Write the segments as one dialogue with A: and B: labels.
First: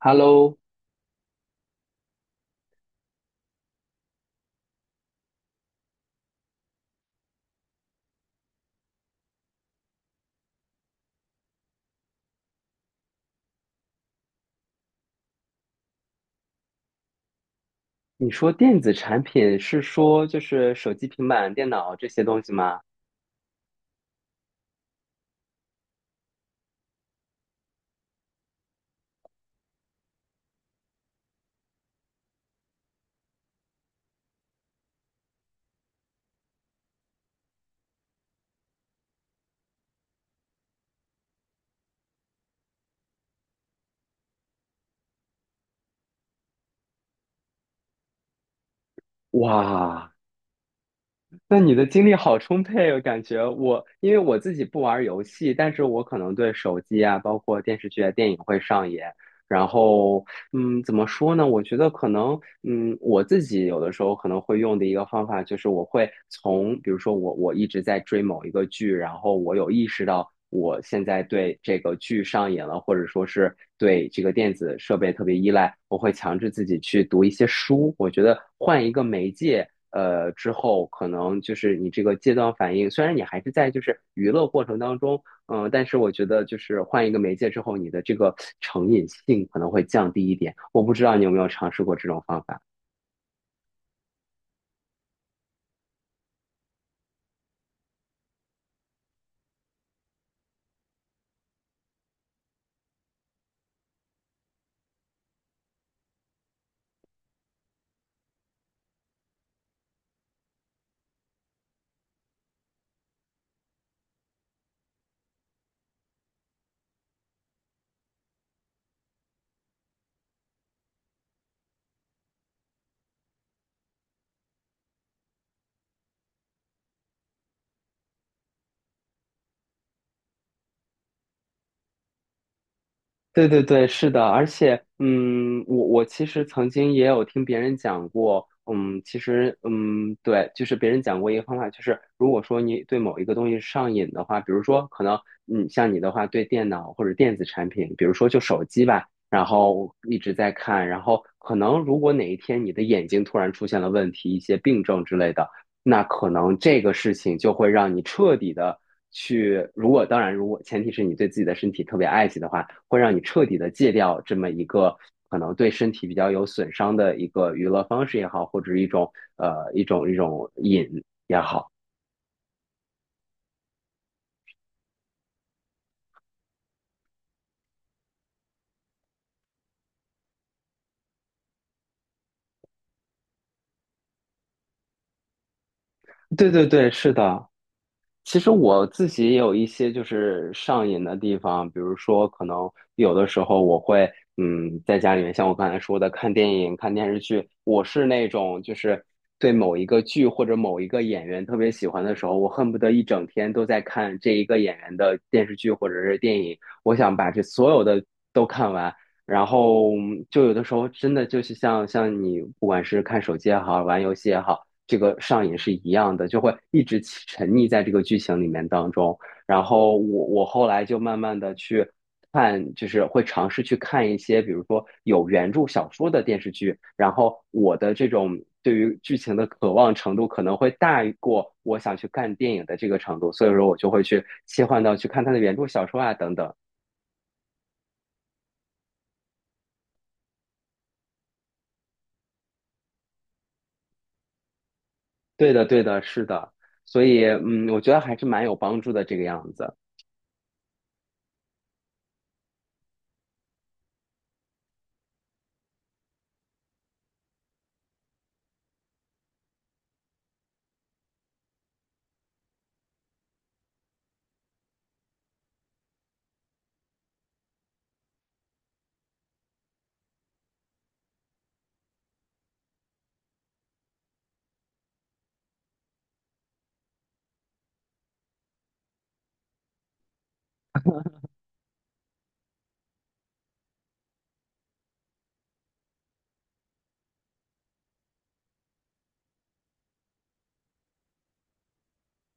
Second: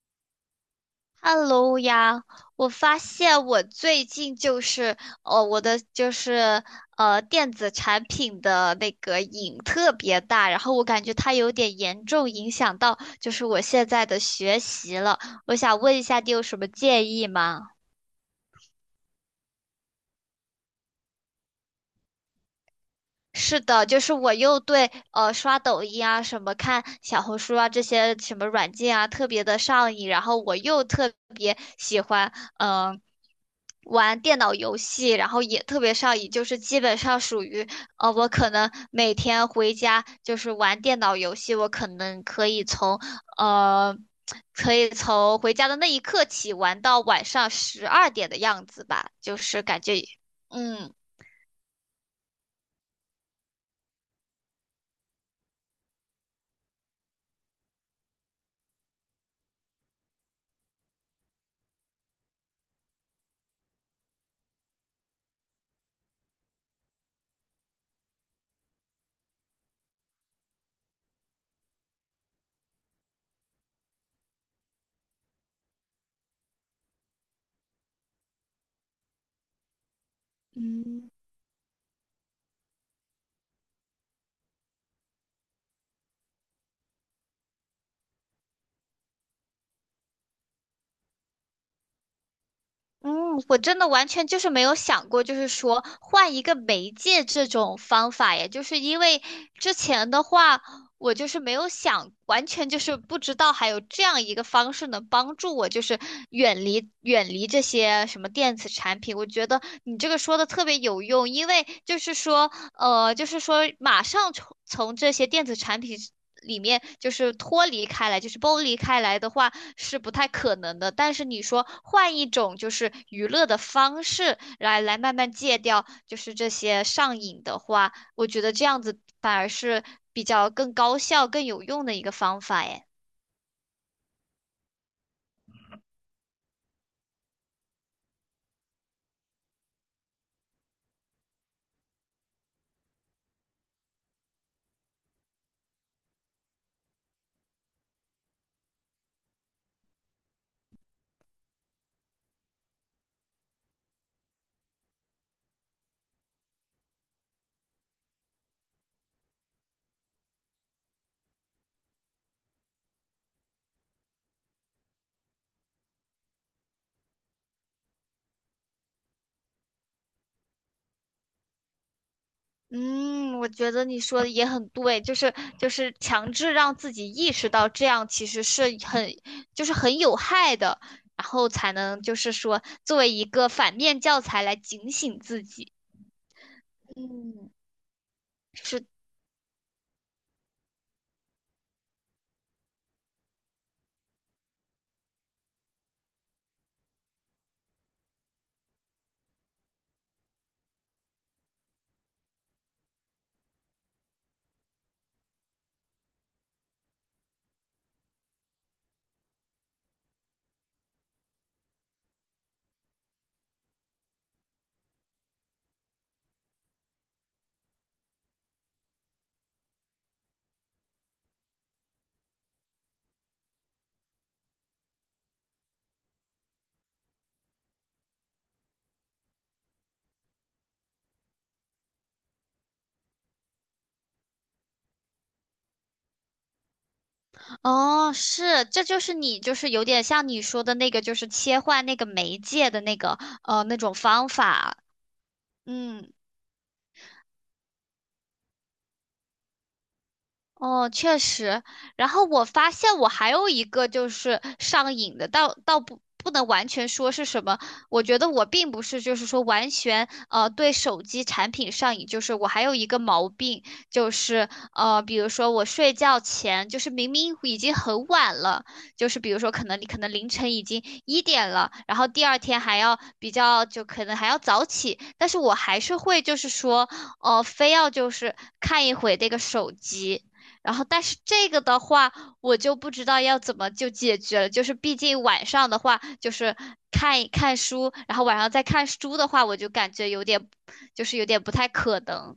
A: Hello，
B: Hello 呀，我发现我最近就是我的就是电子产品的那个瘾特别大，然后我感觉它有点严重影响到就是我现在的学习了。我想问一下，你有什么建议吗？
A: 你说电子产品是说就是手机、平板、电脑这些东西吗？
B: 是的，就是我又对刷抖音啊、什么看小红书啊这些什么软件啊特别的上瘾，然后我又特别喜欢嗯、呃玩电脑游戏，然后也特别上瘾，就是基本上属于我可能每天回家就是玩电脑游戏，我可能可以呃可以从回家的那一刻起玩到晚上12点的样子吧，就是感觉，
A: 哇，
B: 嗯。
A: 那你的精力好充沛哦，我感觉我因为我自己不玩游戏，但是我可能对手机啊，包括电视剧啊、电影会上瘾，然后怎么说呢？我觉得可能，我自己有的时候可能会用的一个方法就是，我会从，比如说我一直在追某一个剧，然后我有意识到我现在对这个剧上瘾了，或者说是对这个电子设备特别依赖，我会强制自己去读一些书。我觉得换一个媒介，之后可
B: 嗯，
A: 能就是你这个戒断反应，虽然你还是在就是娱乐过程当中。嗯，但是我觉得就是换一个媒介之后，你的这个成瘾性可能会降低一点。我不知道你有没有尝试过这种方法。
B: 嗯，我真的完全就是没有想过，就是说换一个媒介这种方法耶，就是因为之前的话，我就是没有想，完全就是不知道还有这样一个方式能帮助我，就是远离这些什么电子产品。我觉得你这个说的特别有用，因为就是说就是说马上从这些电子产品里面就是脱离开来，就是剥离开来的话是不太可能的。但是你说换一种就是娱乐的方式来慢慢戒掉，就是这些上瘾的话，我觉得这样子反而是比较更高效、更有用的一个方法耶。
A: 对对对，是的，而且，我其实曾经也有听别人讲过，其实，对，就是别人讲过一个方法，就是如果说你对某一个东西上瘾的话，比如说可能，像你的话，对电脑或者电子产品，比如说就手机吧，然后一直在看，然后可能如果哪一天你的眼睛突然出现了问题，一些病症之类的，那可能这个事情就会让你彻底的去，如果当然，如果前提是你对自己的身体特别爱惜的话，会让你彻底的戒掉这么一个可能对身体比较有损伤的一个娱乐方式也好，或者一种瘾。
B: 嗯，我觉得你说的也很对，就是强制让自己意识到这样其实是很就是很有害的，然后才能就是说作为一个反面教材来警醒自己。
A: 对对对，是的。
B: 嗯，
A: 其实
B: 是。
A: 我自己也有一些就是上瘾的地方，比如说可能有的时候我会在家里面，像我刚才说的看电影、看电视剧，我是那种就是对某一个剧或者某一个演员特别喜欢的时候，我恨不得一整天都在看这一个演员的电视剧或者是电影，我想把这所有的都看完。然后就有的时候真的就是像你不管是看手机也好，玩游戏也好，这个上瘾是一样的，就会一直起沉溺在这个剧情里面当中。然后我后来就慢慢的去看，就是会尝试去看一些，比如说有原著小说的电视剧，然后我的这种对于剧情的渴望程度可能会大于过我想去看电影的这个程度，所以说我就会去切换到去看它的原著小说啊等等。
B: 哦，是，这就是你就是有点像你说的那个，就是切换那个媒介的那个那种方法。
A: 对的，对的，
B: 嗯。
A: 是的，所以我觉得还是蛮有帮助的这个样子。
B: 哦，确实。然后我发现我还有一个就是上瘾的，倒不能完全说是什么。我觉得我并不是就是说完全对手机产品上瘾，就是我还有一个毛病，就是比如说我睡觉前，就是明明已经很晚了，就是比如说可能你可能凌晨已经一点了，然后第二天还要比较就可能还要早起，但是我还是会就是说非要就是看一会这个手机。然后，但是这个的话，我就不知道要怎么就解决了。就是毕竟晚上的话，就是看一看书，然后晚上再看书的话，我就感觉有点，就是有点不太可能。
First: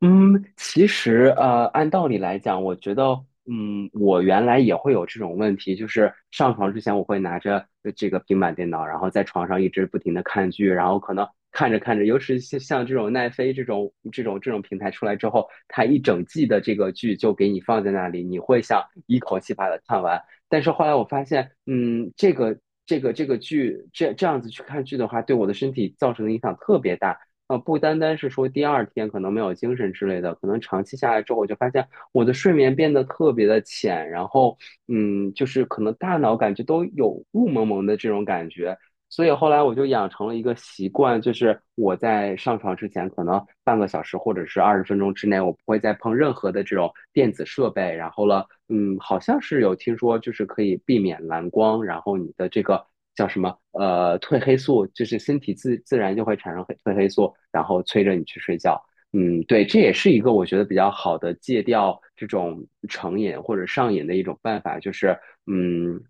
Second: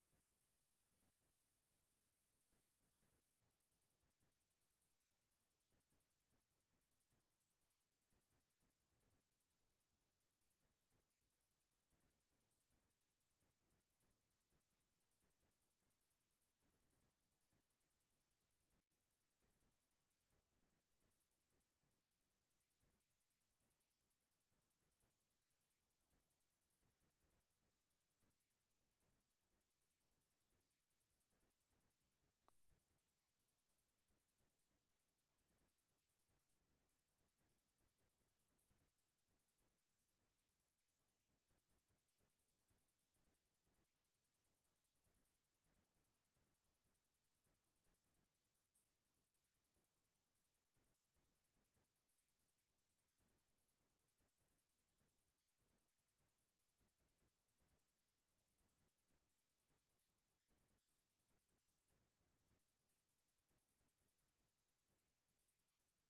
A: 嗯，其实按道理来讲，我觉得，我原来也会有这种问题，就是上床之前我会拿着这个平板电脑，然后在床上一直不停的看剧，然后可能看着看着，尤其是像这种奈飞这种平台出来之后，它一整季的这个剧就给你放在那里，你会想一口气把它看完。但是后来我发现，这个剧这样子去看剧的话，对我的身体造成的影响特别大。不单单是说第二天可能没有精神之类的，可能长期下来之后，我就发现我的睡眠变得特别的浅，然后，就是可能大脑感觉都有雾蒙蒙的这种感觉，所以后来我就养成了一个习惯，就是我在上床之前，可能半个小时或者是20分钟之内，我不会再碰任何的这种电子设备。然后了，好像是有听说，就是可以避免蓝光，然后你的这个叫什么，褪黑素，就是身体自自然就会产生黑褪黑素，然后催着你去睡觉。对，这也是一个我觉得比较好的戒掉这种成瘾或者上瘾的一种办法，就是嗯，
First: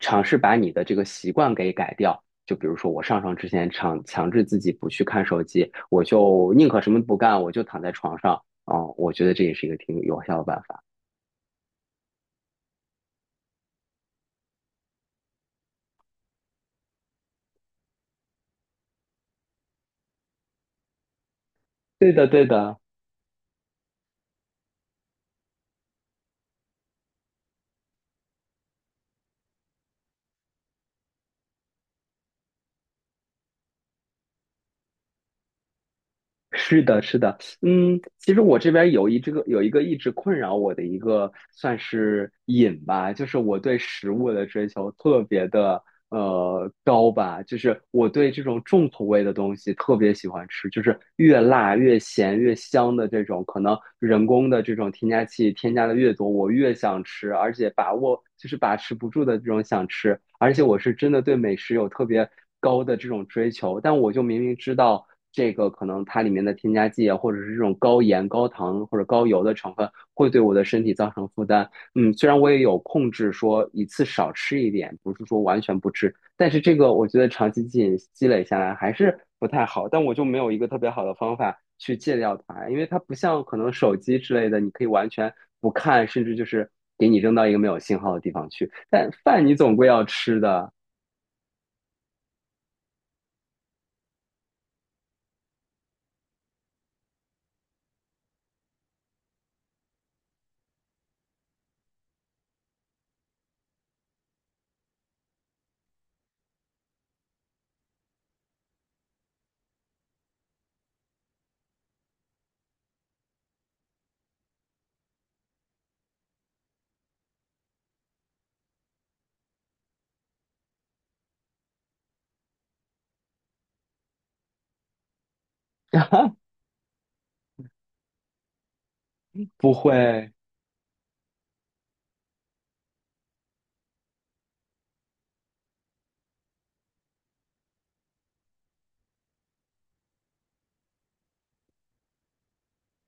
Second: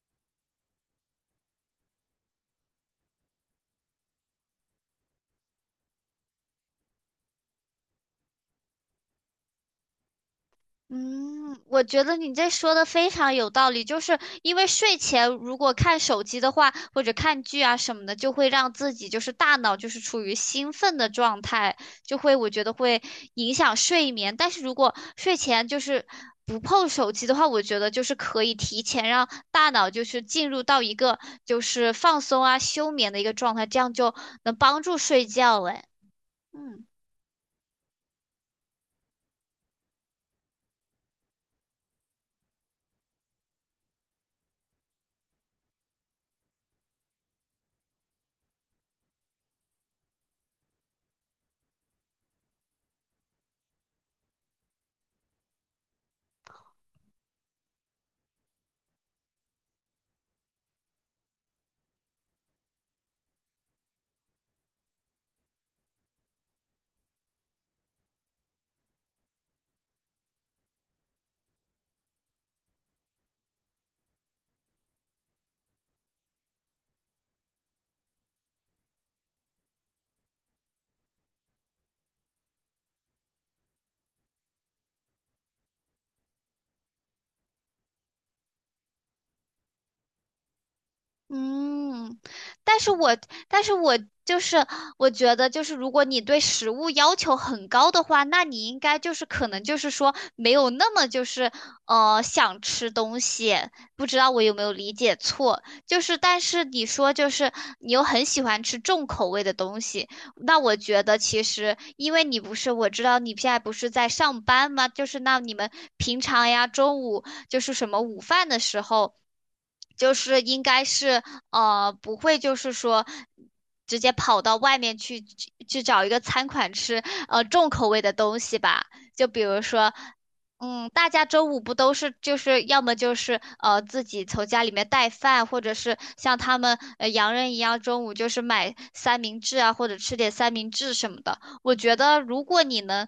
A: 尝试把你的这个习惯给改掉。就比如说我上床之前强制自己不去看手机，我就宁可什么不干，我就躺在床上。我觉得这也是一个挺有效的办法。
B: 嗯，我觉得你这说的非常有道理，就是因为睡前如果看手机的话，或者看剧啊什么的，就会让自己就是大脑就是处于兴奋的状态，
A: 对
B: 就
A: 的，
B: 会
A: 对
B: 我觉得
A: 的。
B: 会影响睡眠。但是如果睡前就是不碰手机的话，我觉得就是可以提前让大脑就是进入到一个就是放松啊休眠的一个状态，这样就能帮助睡觉。哎，
A: 是
B: 嗯。
A: 的，是的，其实我这边有一个一直困扰我的一个算是瘾吧，就是我对食物的追求特别的高吧，就是我对这种重口味的东西特别喜欢吃，就是越辣越咸越香的这种，可能人工的这种添加剂添加的越多，我越想吃，而且把握就是把持不住的这种想吃，而且我是真的对美食有特别高的这种追求，但我就明明知道。这个可能它里面的添加剂啊，或者是这种高盐、高糖或者高油的成分，会对我的身体造成负担。嗯，虽然我也有控制，说一次少吃一点，不是说完全不吃，但是这个我觉得长期积累下来还是不太好。但我就没有一个特别好的方法去戒掉它，因为它不像可能手机之类的，你可以完全不看，甚至就是给你扔到一个没有信号的地方去。但饭你总归要吃的，
B: 嗯，但是我但是我就是我觉得就是如果你对食物要求很高的话，那你应该就是可能就是说没有那么就是想吃东西，不知道我有没有理解错？就是但是你说就是你又很喜欢吃重口味的东西，那我觉得其实因为你不是我知道你现在不是在上班吗？就是那你们平常呀中午就是什么午饭的时候。就是应该是不会就是说直接跑到外面去找一个 餐馆吃重口味的东西吧，就比如
A: 不
B: 说。
A: 会。
B: 嗯，大家周五不都是就是要么就是自己从家里面带饭，或者是像他们洋人一样中午就是买三明治啊，或者吃点三明治什么的。我觉得如果你能，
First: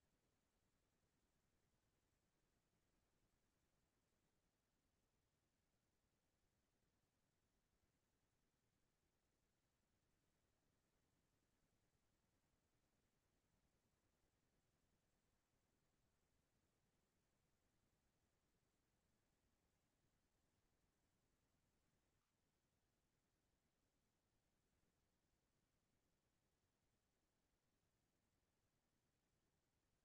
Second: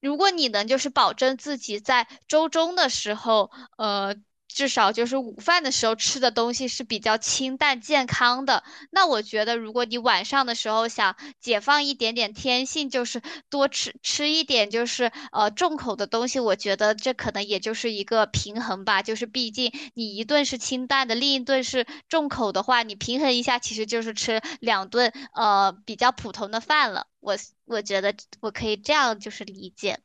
B: 如果你能就是保证自己在周中的时候，呃，至少就是午饭的时候吃的东西是比较清淡健康的，那我觉得，如果你晚上的时候想解放一点点天性，就是多吃吃一点，就是重口的东西，我觉得这可能也就是一个平衡吧。就是毕竟你一顿是清淡的，另一顿是重口的话，你平衡一下，其实就是吃2顿比较普通的饭了。我觉得我可以这样就是理解。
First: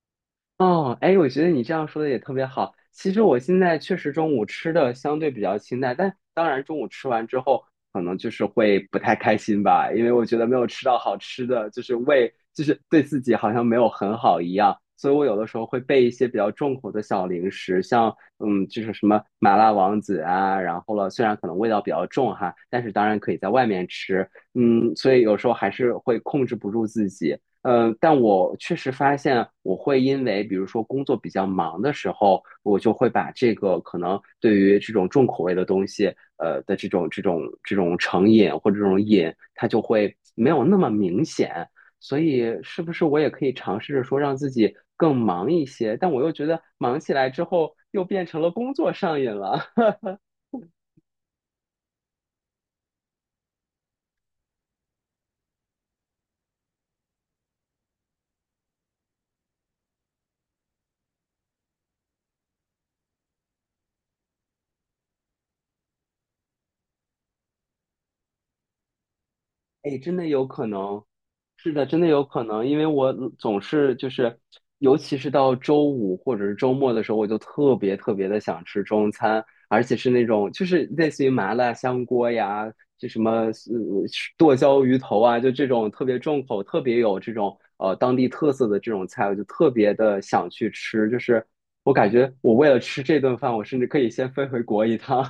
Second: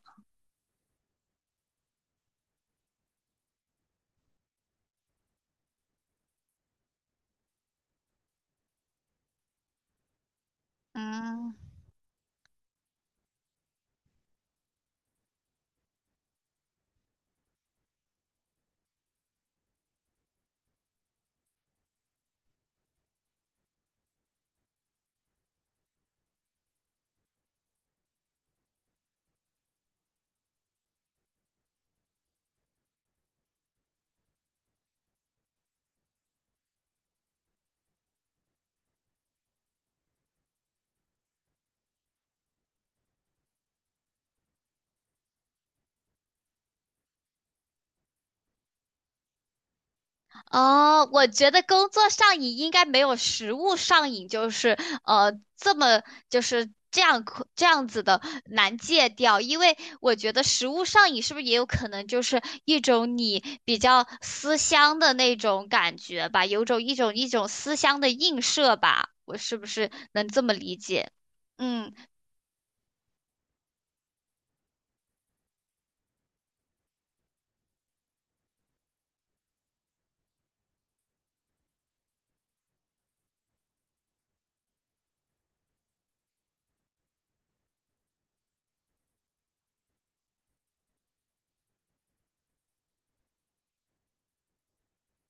A: 哦，哎，我觉得你这样说的也特别好。其实我现在确实中午吃的相对比较清淡，但当然中午吃完之后，可能就是会不太开心吧，因为我觉得没有吃到好吃
B: 嗯。
A: 的，就是胃就是对自己好像没有很好一样，所以我有的时候会备一些比较重口的小零食，像就是什么麻辣王子啊，然后了，虽然可能味道比较重哈，但是当然可以在外面吃，嗯，所以有时候还是会控制不住自己。嗯，但我确实发现，我会因为比如说工作比较忙的时候，我就会把这个可能对于这种重口味的东西，的这种成瘾或者这种瘾，它就会没有那么明显。所以，是不是我也可以尝试着说让自己更忙一些？但我又觉得忙起来之后又变成了工作上瘾了。
B: 哦，我觉得工作上瘾应该没有食物上瘾，就是这么就是这样子的难戒掉，因为我觉得食物上瘾是不是也有可能就是一种你比较思乡的那种感觉吧，有种一种思乡的映射吧，我是不是
A: 哎，真的
B: 能这
A: 有
B: 么
A: 可
B: 理
A: 能，
B: 解？
A: 是的，
B: 嗯。
A: 真的有可能，因为我总是就是，尤其是到周五或者是周末的时候，我就特别特别的想吃中餐，而且是那种就是类似于麻辣香锅呀，就什么剁椒鱼头啊，就这种特别重口、特别有这种当地特色的这种菜，我就特别的想去吃，就是我感觉我为了吃这顿饭，我甚至可以先飞回国一趟。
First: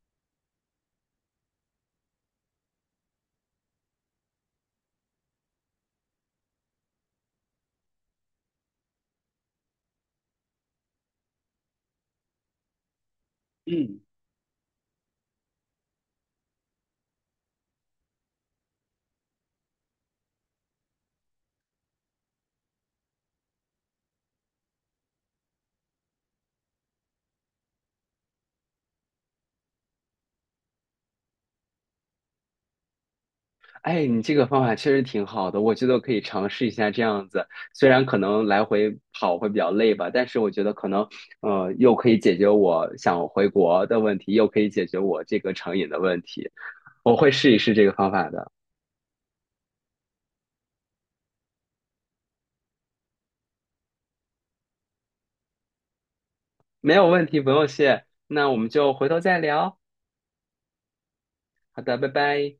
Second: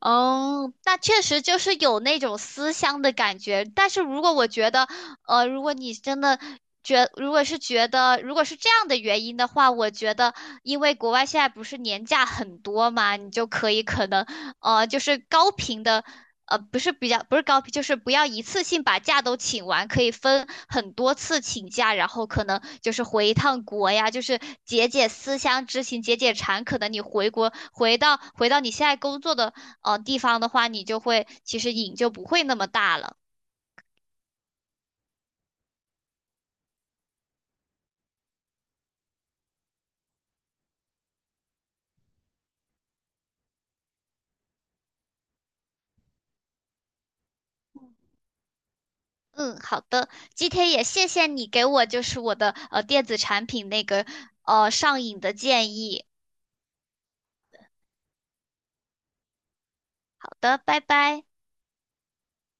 B: 哦，那确实就是有那种思乡的感觉。但是如果我觉得，如果你真的觉，如果是觉得，如果是这样的原因的话，我觉得，因为国外现在不是年假很多嘛，你就 可以
A: 嗯。
B: 可能，就是高频的，不是比较，不是高频，就是不要一次性把假都请完，可以分很多次请假，然后可能就是回一趟国呀，就是解解思乡之情，解解馋。可能你回国，回到你现在工作的。地方的话，你就会其实瘾就不会那么大了。
A: 哎，你这个方法确实挺好的，我觉得我可以尝试一下这样子。虽然可能来回跑会比较累吧，但是我觉得可能，又可以解决我想回国的问题，又可以解决我这个成瘾的问题。我会试一试这个方法的，
B: 嗯，好的，今天也谢谢你给我就是我的电子产品那个上瘾的建议。
A: 没有问题，不用谢。那我们就回头再聊。
B: 好的，拜拜。
A: 好的，拜拜。